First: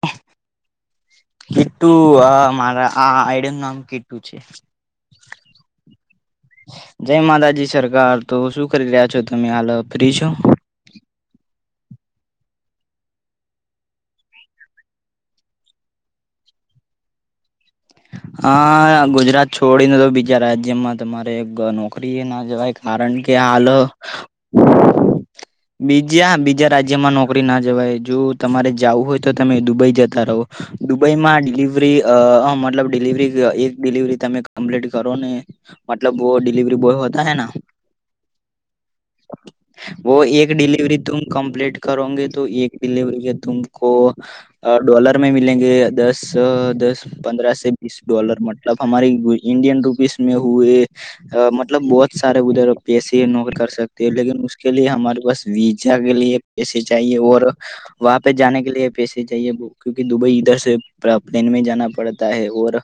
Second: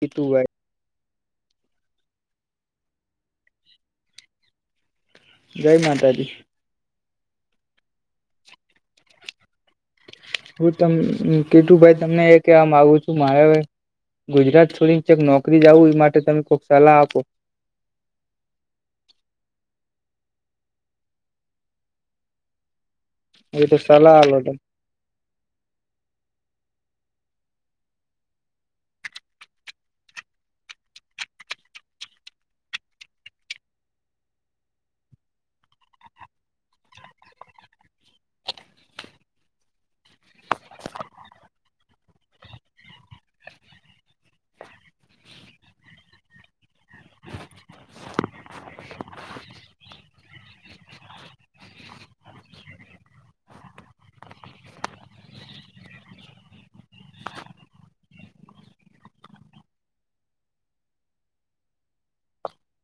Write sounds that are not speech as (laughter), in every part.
એી ટુ વાય કેટુ મારા આ આઈડન નામ કેટુ છે જય માતા દ જય માતાજી સરકાર તો શું કરી રહ્યા છો તમે હાલ ફ્રી છો હું તમ કીટુ ભાઈ તમને એ કેવા માગુ છું માર્યા ભાઈ ગુજરાત છોડી ને ચક નોકરી જાવું એ માટે તમે કોઈક સલાહ આપો હા ગુજરાત છોડીને તો બીજા રાજ્યમાં તમારે નોકરી ના જવાય કારણ કે હાલ એ તો સલાહ આલો તમે બીજા બીજા રાજ્યમાં નોકરી ના જવાય જો તમારે જવું હોય તો તમે દુબઈ જતા રહો દુબઈમાં ડિલિવરી અ મતલબ ડિલિવરી એક ડિલિવરી તમે કમ્પ્લીટ કરો ને મતલબ વ ડિલીવરી બોય હોતા હૈ ના વ એક ડિલીવરી તુમ કમ્પ્લીટ કરોગે તો એક ડિલીવરી કે તુમ કો ડોલર મે મલગે દસ દસ પંદ્ર બીસ ડોલર મતલબ હમા ઇન્ડિયન રૂપીસ મે હએ અ મતલબ બહુત સારા ઉધર પેસે નોકરી કર સકતી લકકે લ હમા પાસ વીઝા કે લ એસી ચાએ ઓ વાપસ જાને કે લ પેસે જઈએ કુકી દુબઈ ધર પ્લેન જ પડત ઓર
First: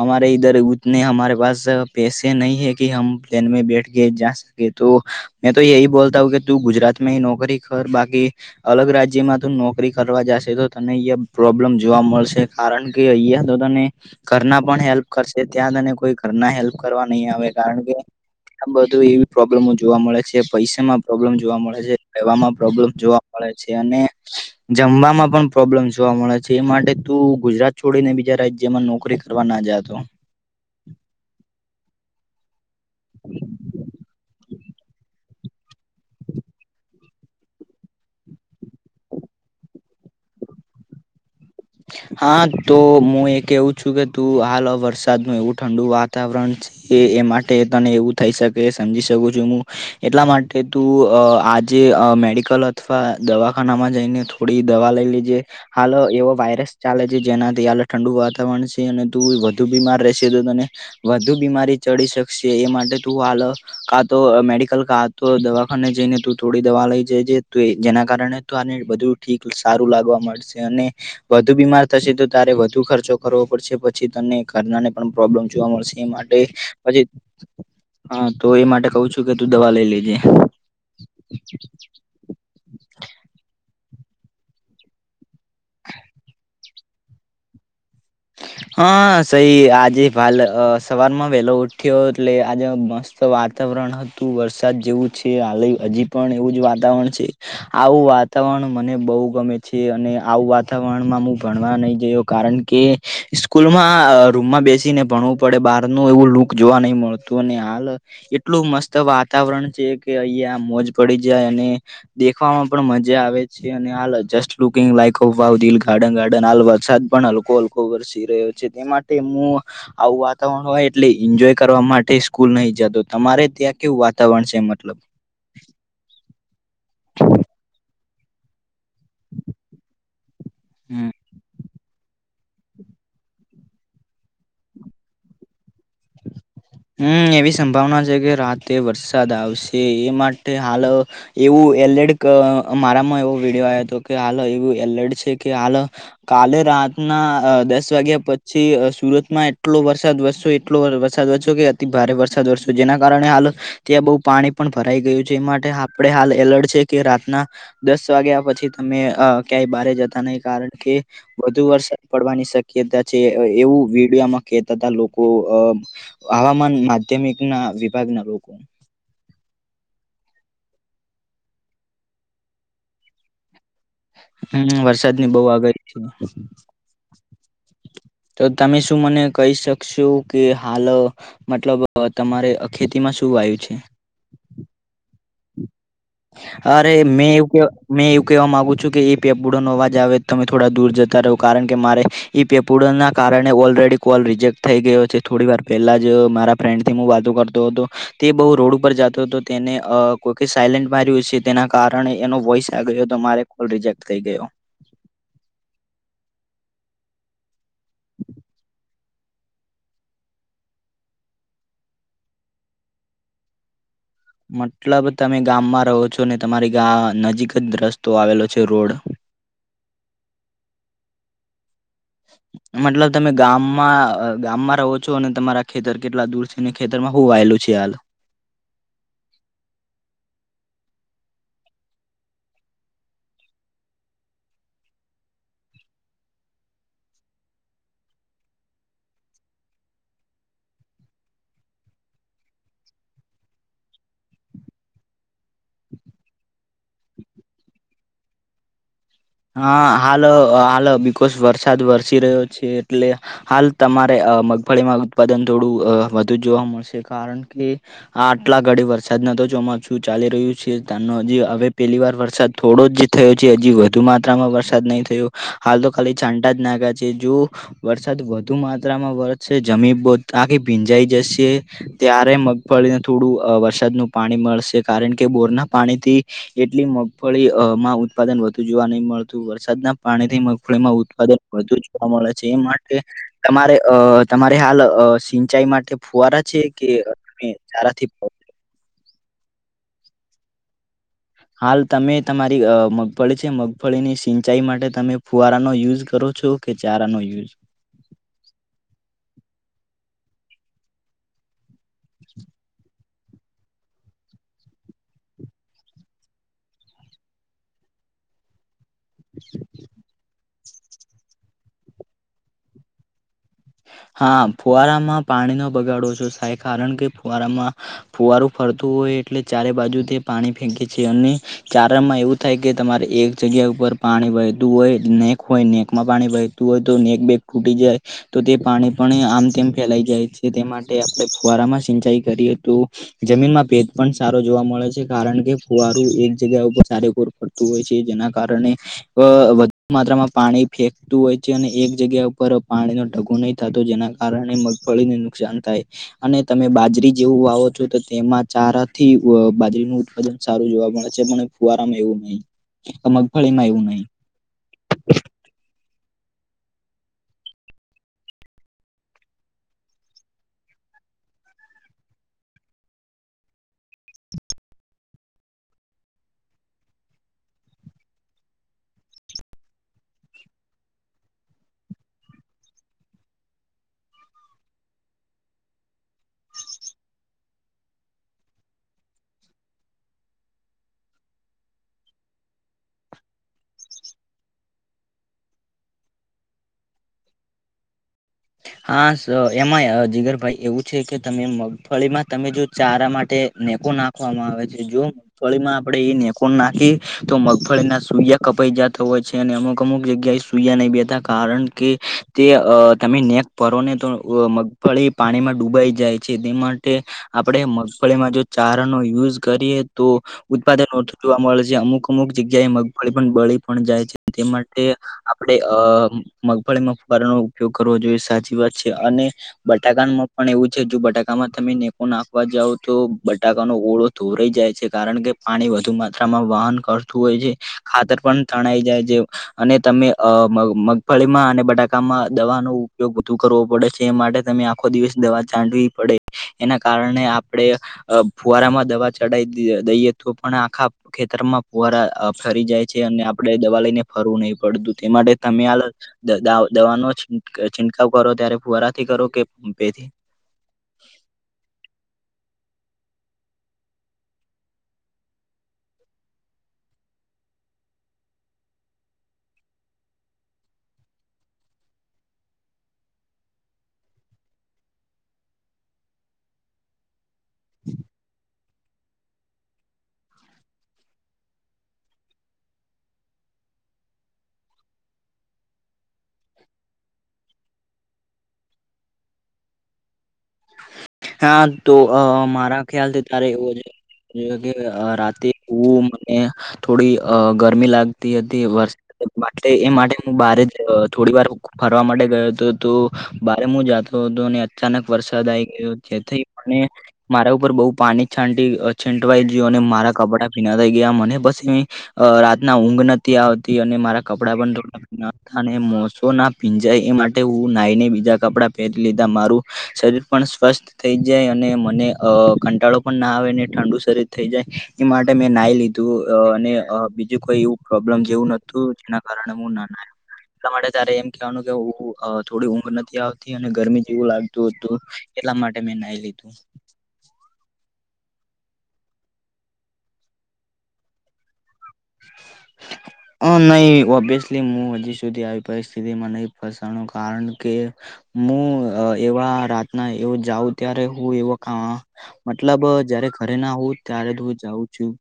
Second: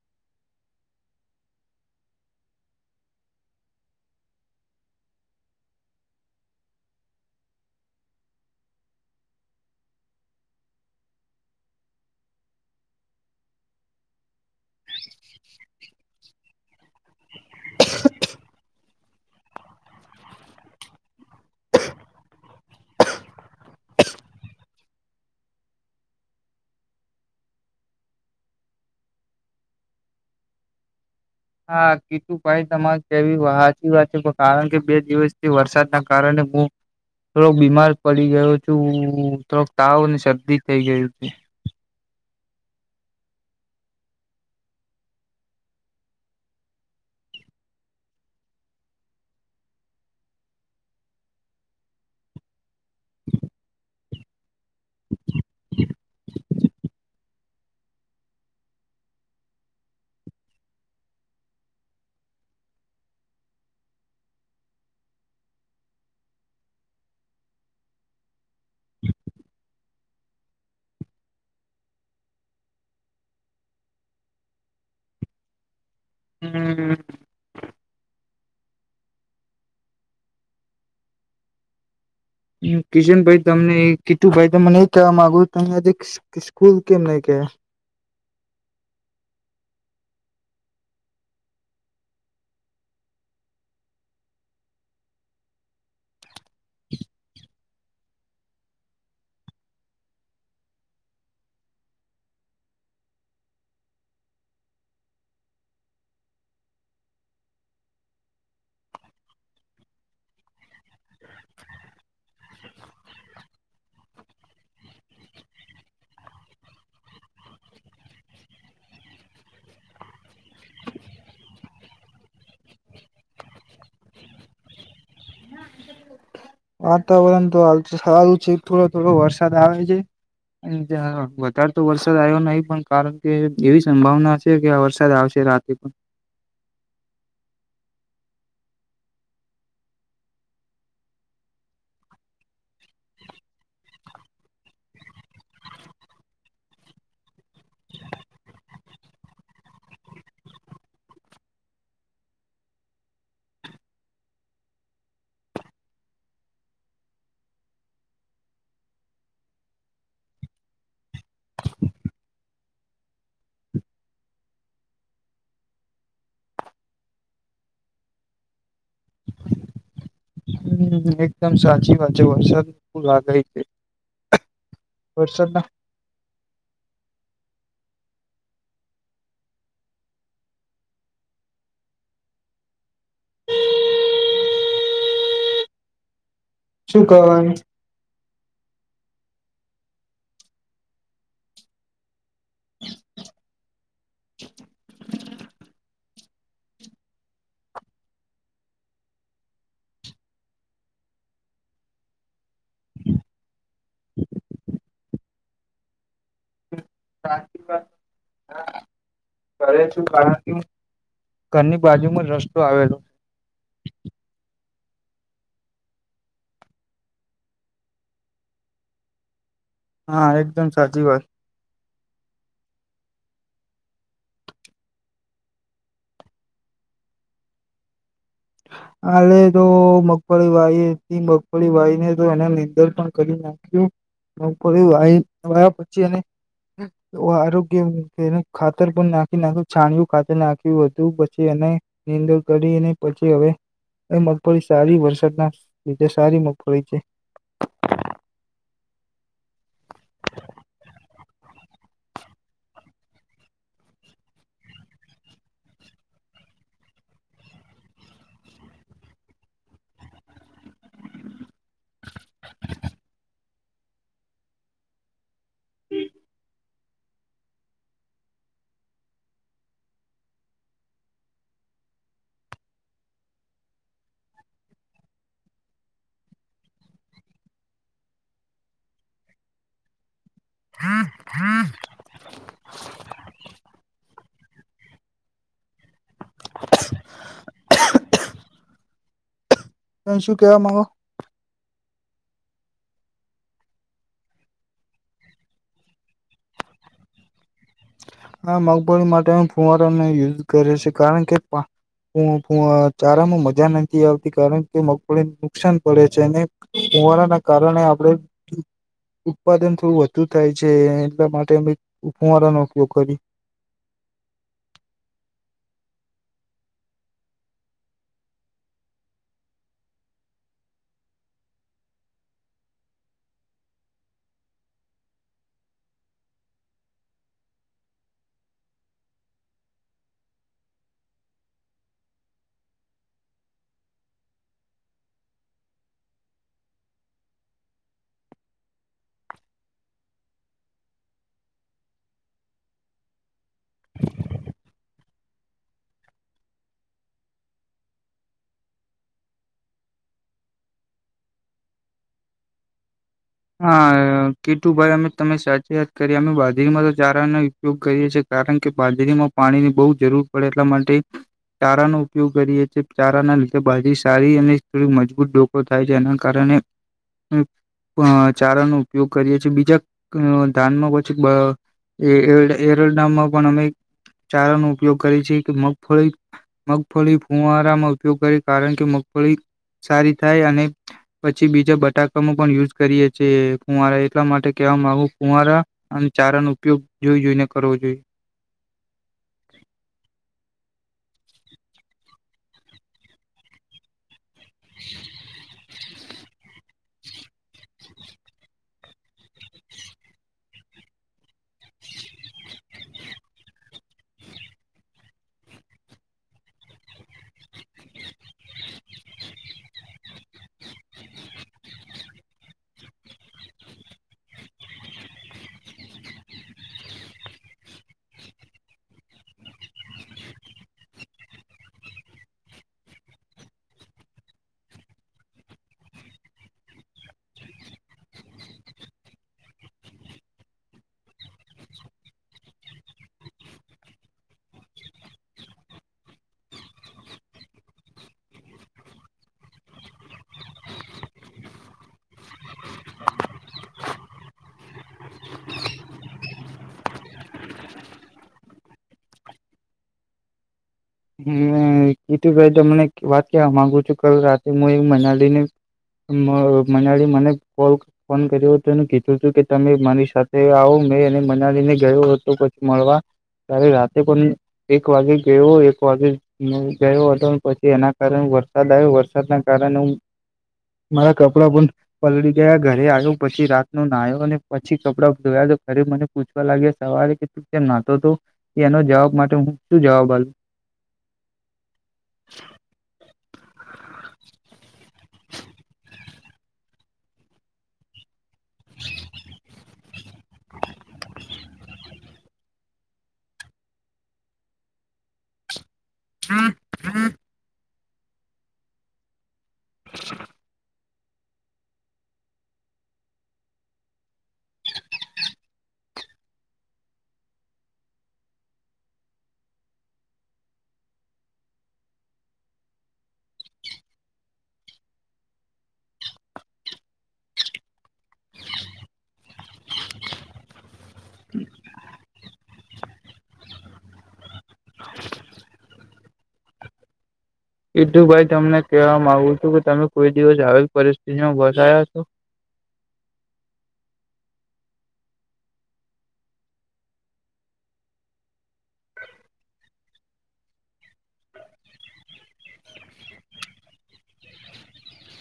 હમારે ધર ઉતને હરે પાસે પૈસે નહી હૈ કે હમ પ્લેન બેઠ ગ જ તો મેં તો હી બોલતા હું કે તું ગુજરાત મે નોકરી કર બાકી અલગ રાજ્યમાં તો નોકરી કરવા જશે તો તને અહીંયા પ્રોબ્લેમ જોવા મળશે કારણ કે અહિયાંયા તો તને ઘરના પણ હેલ્પ કરશે ત્યાં તને કોઈ ઘરના હેલ્પ કરવા નહીં આવે કારણ કે મ બધું એવી પ્રોબ્લેમો જોવા મળે છે પૈસા માં પ્રોબ્લેમ જોવા મળે છે પમાં પ્રોબ્લેમ જોવા હળ છે અને અનેને જમવાવામાં પણ પ્રોબ્લેમ જોવા મળે છે એ માટે તું ગુજરાત છોડીને બીજા રાજ્ય જેમાં નોકરી કરવા ના જતો હા કીતુ ભાઈ તમારે કેવી સાચી વાત છે કારણ કે બે દિવસ વરસાદના કારણે હું થોડોક બીમાર પડી ગયો છું થોડોક તાવ અને શરદી થઈ ગયું છું અચા હા તો હું એ કેવું છું કે તું હાલ વરસાદ ન એવું ઠંડુ વાતાવરણ છે એ એ માટે તને એવું થઈ શકે સમજી શકું છું હું એટલા માટે તું આજે મેડિકલ અથવા દવાખાનામાં જઈને થોડી દવા લઈ લજે હાલો એવો વાયરસ ચાલે છે જેનાથી હાલ ઠંડુ વાતાવરણ છે અને તું વધુ બીમાર રહેશે તોને વધુ બીમારી ચડી શકશે એ માટે તું હાલ કા તો મેડિકલ કા તો દવાખાને જઈને તું થોડી દવા લઈ જાયજે જેના કારણે તો આને બધું ઠીક સારું લાગવા મળશે અને વધુ બીમાર થશે તો તારે વધુ ખર્ચો કરવો પડશે પછી તમને ઘરનાને પણ પ્રોબ્લેમ જોવા મળશે એ માટે હમ પછી હા તો એ માટે કઉ છું કે તું દવા લઈ લેજે કિશન ભાઈ તમને કીતુ ભાઈ તમને એ કવા માગુયા સ્કૂલ કેમ નહી કે હા સઈ આજે વાાલ સવારમાં વેલો ઉઠ્યો એટલે આજે મસ્ત વાતાવરણ હતું વરસાદ જેવું છે હલ હજીબ પણ એવું જ વાતાવરણ છે આવું વાત વાતાવરણ મને બહુ ગમે છે અને આવું વાતાવરણમાં હું ભણવા નહી ગયો કારણ કે સ્કૂલમાં રૂમમાં બેસીને ભણવું પડે બહાર નું એવું લુક જોવા નહી મળતું અને હાલ એટલું મસ્ત વાતાવરણ છે કે અહિયાંયા મોજ પડી જાય અને દેખવામાં પણ મજા આવે છે અને હાલ જસ્ટ લુકિંગ લાઈકભાલ ગાર્ડન ગાર્ડન હાલ વરસાદ પણ હલકો હલકો વરસી રહ્યો છે તે માટે હું આવું વાતાવરણ હોય એટલે એન્જોય કરવા માટે સ્કૂલ નહી જતો તમારે ત્યાં કેવું વાતાવરણ છે મતલબ વાતાવરણ તો હાલ તો સવા ઉચિત થોડો થોડો વરસાદ આવે હમ છે્યાં વધ તો વરસાદ આવ્યો નહી પણ કારણ કે એવી સંભાવના છે કે આ વરસાદ આવશે રાતે પણ હમ એવી સંભાવના છે કે રાતે વરસાદ આવશે એ માટે હાલ એવું એલડ મારામાં એવો વિડિયો આવયો હતો કે હાલ એવું એલડ છે કે હાલ કાલે રાતના દસ વાગ્યા પછી સુરતમાં એટલો વરસાદ વરસ એટલો વરસાદ વ કે અતિ ભારે વરસાદ વરસ્યો જેના કારણે હાલ ત્યાં બહુ પાણી પણ ભરાઈ ગયું છે એ માટે આપણે હાલ એલર્ટ છે કે રાતના દસ વાગ્યા પછી તમે ક્યાંય બારે જતા નહ કારણ કે વધુ વરસાદ પડવાની શક્યતા છે એવું વિડયોમાં કેતા હતા લોકો હવામાન માધ્યમિક ના વિભાગના લોકો હ એકદમ સાચી વાત છે વરસાદુ લાગાય છે હમ વરસાદની બહ વરસાદના આગળ છે તો તમે શું મને કહી શકશો કે હાલ મતલબ તમારે ખેતીમાં શું વાયુ છે અરે શું મેં એવું કહેવાનું કેવા મેં એવું કહેવા માંગુ છું કે એ પેપુડો ન અવાજ આવે તમે થોડા દૂર જતા રહો કારણ કે મારે પેપુડના કારણે ઓલરેડી કોલ રિજેક્ટ થઈ ગયો છે થોડી વાર પહેલા જ મારા ફ્રેન્ડ થી વાતો કરતો હતો તે બહ રોડ ઉપર જતો હતો તેને કોઈ સાયન્ટ માર્યું છે તેના કારણે એનો વોઈસ આ્યો તો મારે કોલ રિજેક્ટ થઈ ગયો હા કર છું કારણ કે ઘરની બાજુમાં જ રસ્તો આવેલો મતલબ તમે ગામમાં રહો છો ને તમારી ગા નજીક જ રસ્તો આવેલો છે રોડ હા એકદમ સાચી વાત મતલબ તમે ગામમાં ગામમાં રહો છો અને તમારા ખેતર કેટલા દૂર છે ખેતરમાં હું વાયેલું છે હાલ હાલે તો મગફળી વાહી મગફળી વાહીને તો એને નીંદર પણ કરી નાખ પછી એ આરોગ્ય ખાતર પણ નાખી નાખ છાણયું ખાતર નાખ્યું બું પછી એને નીંદુ કરી અને પછી હવે એ મગફળી સારી વરસાદના લીધે સારી મગફળી છે હા હાલ હાલ અ બિકોશ વરસાદ વરસી રહ્યો છે એટલે હાલ તમારે મગફળીમાં ઉત્પાદન થોડું વધુ જોવા મળશે કારણ કે આ આટલા ઘડી વરસાદ ન તો ચોમાસુ ચાલી રહ્યું છે તાનો હજુ હવે પેલી વાર વરસાદ થોડો જ જે થયો છે હજી વધ વધુ માત્રામાં વરસાદ નહી થયો હાલ તો ખાલી છાંટા જ નાખ્યા છે જો વરસાદ વધુ માત્રામાં વરશે જમી બ આખી ભીંજાઈ જશે ત્યારે મગફળીને થોડું વરસાદનું પાણી મળશે કારણ કે બોરના પાણીથી એટલી મગફળી માં ઉત્પાદન વધ જોવા નહી મળતું વરસાદના પાણી થી મગફળીમાં ઉત્પાદન વધુ જોવા મળે છે એ માટે તમારે અ તમારે હાલ અ સિંચાઈ માટે ફુઆરા છે કે તમે ક્યારા થી તમે શું કેવા માગો હાલ તમે તમારી મગફળી છે મગફળીની સિંચાઈ માટે તમે ફુવારાનો યુઝ કરો છો કે ચારાનો યુઝ આ મગફળી માટે ફુવારાને યુઝ કરે છે, કારણ કે પા પૂ પૂ અ ચારામાં મજા નથી આવતી કારણ કે મગફળીને નુકસાન પડે છેને. કુવારા ના કારણે આપણેે ઉત્પાદન થોડું વધુ થાય છે એટલા માટે ફુંવારાનોો ઉપયોગ કરી હા ફુવારામાં પાણીનો બગાડો શો થાય કારણ કે ફુવારામા ફુવારું ફરતું હોય એટલે ચારે બાજુ તે પાણી ફેંકે છે, અને ચારણમાં એવું થાય કે તમારે એક જગ્યા ઉપર પાણી વહેતું હોય નેક હોય નેક માં પાણી વ તું હોય તો નેક બેેગ ફૂટી જાય. તો તે પાણી પણ આમતે ફેલાઈ જાય છે, તે માટે આપણે ફુવારામાં સિંચાઈ કરીએ તો જમીન માં ભેજ પણ સારો જોવા મળે છે કારણ કે ફુવારું એક જગ્યા ઉપર ચારેકોર તું હોય છે, જેના કારણે અ વધુ માત્રામાં પાણી ફેંકતું હોય છે, અને એક જગ્યા ઉપર પાણી ન ધગુ નહી થતો જેના કારણે મગફળીને નુકસાન થાય. અને તમે બાજરી જેવું વાવો છો તો તેમાં ચારા થી બાજરીનું ઉત્પાદન સારું જોવા મળે છે, પણ ફુરામાં એવું નહી હા કેટુ ભાઈ અમે તમે સાચી યાદ કરીએ અમે બાજરીમાં તો ચારાનો ઉપયોગ કરીએ છીએ કારણ કે બાજરીમા પાણી ની બહુ જરૂર પડે એટલા માટે ચારાનો ઉપયોગ કરીએ છીએ ચારા ના લીધે બાજરી સારી અને થોડી મજબૂત ડોકો થાય છે એના કારણે અ ચારાનો ઉપયોગ કરીએ છીએ બીજા ધાનમાં પછી. એ એ એરોડામાં પણ અમે ચારા ન ઉપયોગ કરીએ છીએ કે મગફળી મગફળી ફૂવારામાં ઉપયોગ કરીે કારણ કે મગફળી સારી થાય અને પછી બીજા બટાકામાં પણ યુઝ કરીએ છ છે, કુવારા એટલા માટે કેહેવામાં આવ કુવારા આમ ચારા ન ઉપયોગ જોઈ જોઈ ને કરવો જોઈએ હા એમાં જીગરભાઈ એવું છે, કે તમે મગફળીમાં તમે જો ચારા માટે નેકો નાખવામાં આવે છે જો મગફળીમાં આપડે એ નેકો નાખી તો મગફળી ના સૂ કપાઈ જતો હોય છે અને અમુક અમુક જગ્યાએ સૂયા નહી બેતાા કારણ કે તે તમે નેક ભારો ને તો મગફળી પાણીમાં ડૂબાઈ જાય છે, તે માટે આપડે મગફળીમાં જો ચારા નો યુઝ કરીએ તો ઉત્પાદન ઓછું જોવા મળે છે અમુક અમુક જગ્યાએ મગફળી પણ બળી પણ જાય છે, તે માટે આપણેે અ મગફળીમાં ફરનો ઉપયોગ કરવો જોઈએ સાચી વાત છે, અને બટાકામાં પણ એવું છે જો બટાકામાં તમે નેકો નાખવા જાવ તો બટાકાનો ઓળો ધોરઈ જાય છે કારણ કે પાણી વધુ માત્રામાં વહન કરતું હોય છે. ખાતર પણ તણાઈ જાય છે, અને તમે અ મગફળીમાં અને બટાકામા દવા નો ઉપયોગ વધધુ કરવો પડે છે, એ માટે તમે આખો દિવસ દવા ચાડવી પડે એના કારણે આપણે ફુવારામાં દવા ચઢાવ દઈએ તો પણ આખા ખેતરમાં ફુવારા ફરી જાય છે અને આપડણે દવા લઈને ફરવું નહીં પડતું તે માટે તમે આ દવા ન છિટકાવ કરો ત્યારે ફુરાથી કરો કે પેથી હમ કીતું ભાઈ તમને વાત ક માગુ છુ, કાલ રાતે હું એક મહિના લ ને મજડી મને કોલ ફોન કર્યો હતો અને કીધું હતું કે તમે મારી સાથે આવો મેં અને મનાલીને ગયો હતો પછી મળવા ત્યારે રાતે પણ એક વાગે ગયોયો ગયો હતો પછી એના કારણે વરસાદ આવ્યો વરસાદના કારણે હુ મારા કપડા પણ પલળી ગયા ઘરે આવ્યો પછી રાતનો નાહ્યો અને પછી કપડાં ધોયા તો ઘરે મને પૂછવા લાગ્યા સવારે કે જેમ, નાતો તો એનો જવાબ માટે હુ શુ જવાબલુ હા તો મારા ખ્યાલથી ત્યારે એવો છે. જે કે અ રાતે ઓ એ થોડી અ ગરમી લાગ હતી વરસાદ એ માટે હું બારે જ થોડી વાર ફરવા માટે ગયો હતો. તો બારે હું જતો હતો અને અચાનક વરસાદ આ ગયો જેથી. મારા ઉપર બઉુ પાણી છાંટી છંટવાઈ ગયું અને મારા કપડાં પીના. ગયા મને પછી રાતના ઊંઘ નથી આવતી અને મારા કપડા પણો. મોસો ના પીંજાય એ માટે હું નાઈને બીજા કપડા પહેરી લીધા મારું શરીર. પણ સ્વસ્થ થઈ જાય અને મને અ કંટાળો પણ ના આવે ને ઠંડુ શરીર થઈ જાય. એ માટે મેં નાઈ લીધું અને બીજું કોઈ એવું પ્રોબ્લમ જેવું નતું જેના કારણે ના ના. એટલા માટે તારે એમ કેવાનું કે થોડી ઊંઘ નથી આવતી અને ગરમી જેવું લાગતું હતું. એટલા માટે મેં ન લીધું. ઈટુ ભાઈ તમને કહેવા માગુ છું કે તમે કોઈ દિવસ આવી પરિસ્થિતિમાં વસાયા છો. (inaudible) (inaudible) અ નહી ઓબ્વિયસલી હું હજી સુધી આવી પરિસ્થિતિમાં નહી ફસાણ કારણ કે. હું એવા રાતના એ જાઉં ત્યારે હું એવ. મતલબ જયારે ઘરે ના હોઉ ત્યારે હું જાઉં છું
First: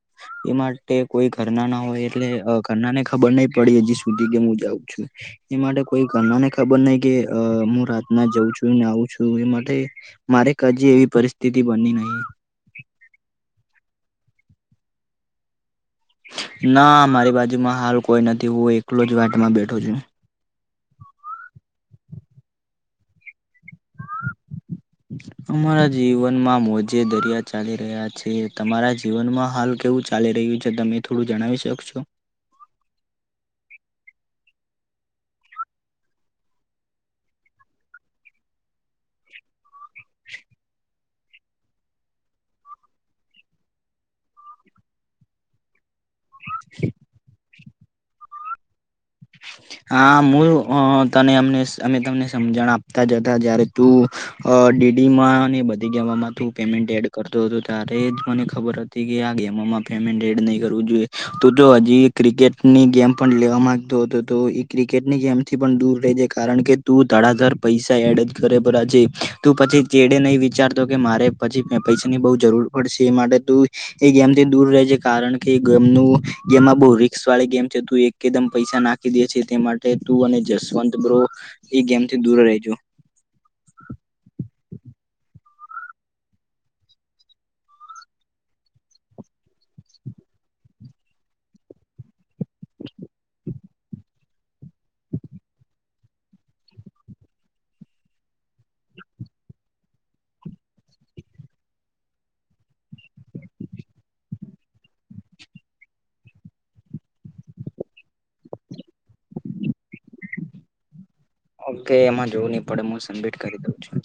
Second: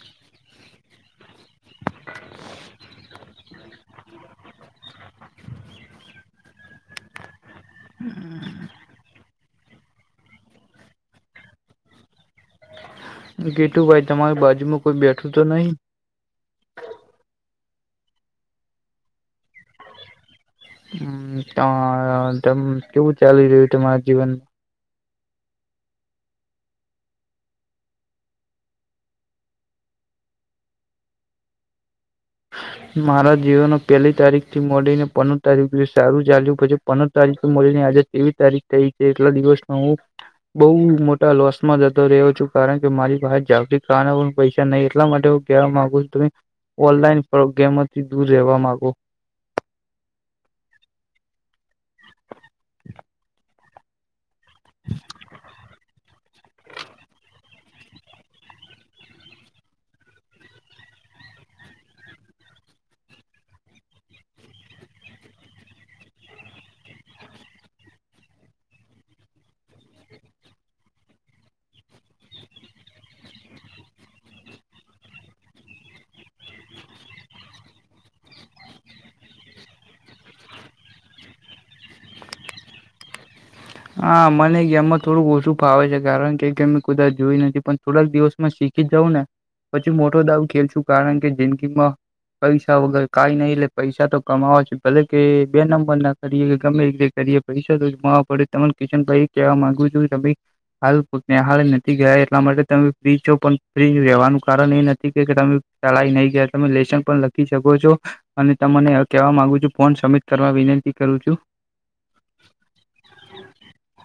એ માટે કોઈ. કરના ના હોય એટલે કરના ને ખબર નહી પડી હજી સુધી કે હું જાઉં છું. એ માટે કોઈ ઘનાને ખબર નહ કે હું રાતના જઉં છુંને આવું છું એ માટે. મારે કજી એવી પરિસ્થિતિ બની નહી. ગીટુ ભાઈ તમારી બાજુમાં કોઈ બેઠું તો નહી. ના મારી બાજુમાં હાલ કોઈ નથી હું એકલો જ વાટમાં બેઠો છું. તમ કેવું ચાલી રહ્યું તમારા જીવન. (inaudible) અમારા જીવનમાં મોજે દરિયા ચાલી રહ્યા છે તમારા જીવનમાં હાલ કેવું. ચાલી રહ્યું છે તમે થોડું જણાવી શકશો. મારા જીવન પહેલી તારીખ થી મળડીને પંદર તારીખ સારું ચાલ્યું પછી પંદર તારીખ થી મળડીને આજે. એવી તારીખ થઈ છે એટલા દિવસમાં હું બઉ મો. સમાં જતો રહ્યો છું કારણ કે મારી પાસે જાગતીિક કાર પૈસા નહીં એટલા માટે હું કહેવા માંગુ છુ. ત ઓનલાઈન ગેમથી દૂર રહેવા માંગો. હા હું તને અમને અમે તમને સમજણ આપતા જ હતા જયારે તું. અ ડીડી માં ને બધી ગવામાં તું પેમેન્ટ એડ કરતો હતો ત્યારે જ મને ખબર હતી. કે આ ગેમોમાં પેમેન્ટ એડ નહીં કરવું જોઈએ તો જો હજી ક્રિકેટની ગેમ પણ લેવા માંગતો હતો. તો એ ક્રિકેટની ગેમથી પણ દૂર રજ કારણ કે તું ધડાધાર પૈસા એડ જ કરે ભરા છે. તું પછી ચેડે નહીં વિચારતો કે મારે પછી પૈસાની બહુ જરૂર પડશે એ માટે તું. એ ગેમથી દૂર રહે છે કારણ કે ગેમ ન ગેમમાં બહુ રિક્સ વાળી ગેમ છે તું એકદમ પૈસા નાખ. દે છે તે માટે તું અને જસવંત બ્રો એ ગેમ થી દૂર રહીજો. હા મને ગેમમાં થોડુંક ઓછું ફાવે છે કારણ કે ગેમે કુદાચ જોઈ નથી પણ. થોડાક દિવસમાં શીખી જઉં ને પછી મોટો દાવ ખેલશું કારણ કે જિંદગીમાં. પૈસા વગર કઈ નઈિ એટલે પૈસા તો કમાવો છે ભલે કે બે નંબર ના. કે ગમે રીતે કરી પિસાદ પડે તેમ કિશન ભાઈ કેવા માંગુ છું કે (unintelligible) ચાલા નહી ગયા તમે લેશન પણ લખી શકો છો અને તમને કેવા માંગુ છું ફોન સબમિટ કરવા વિનંતી કરું છું ઓકે એમાં જોવું નહી પડે હું સબમિટ કરી દઉં છું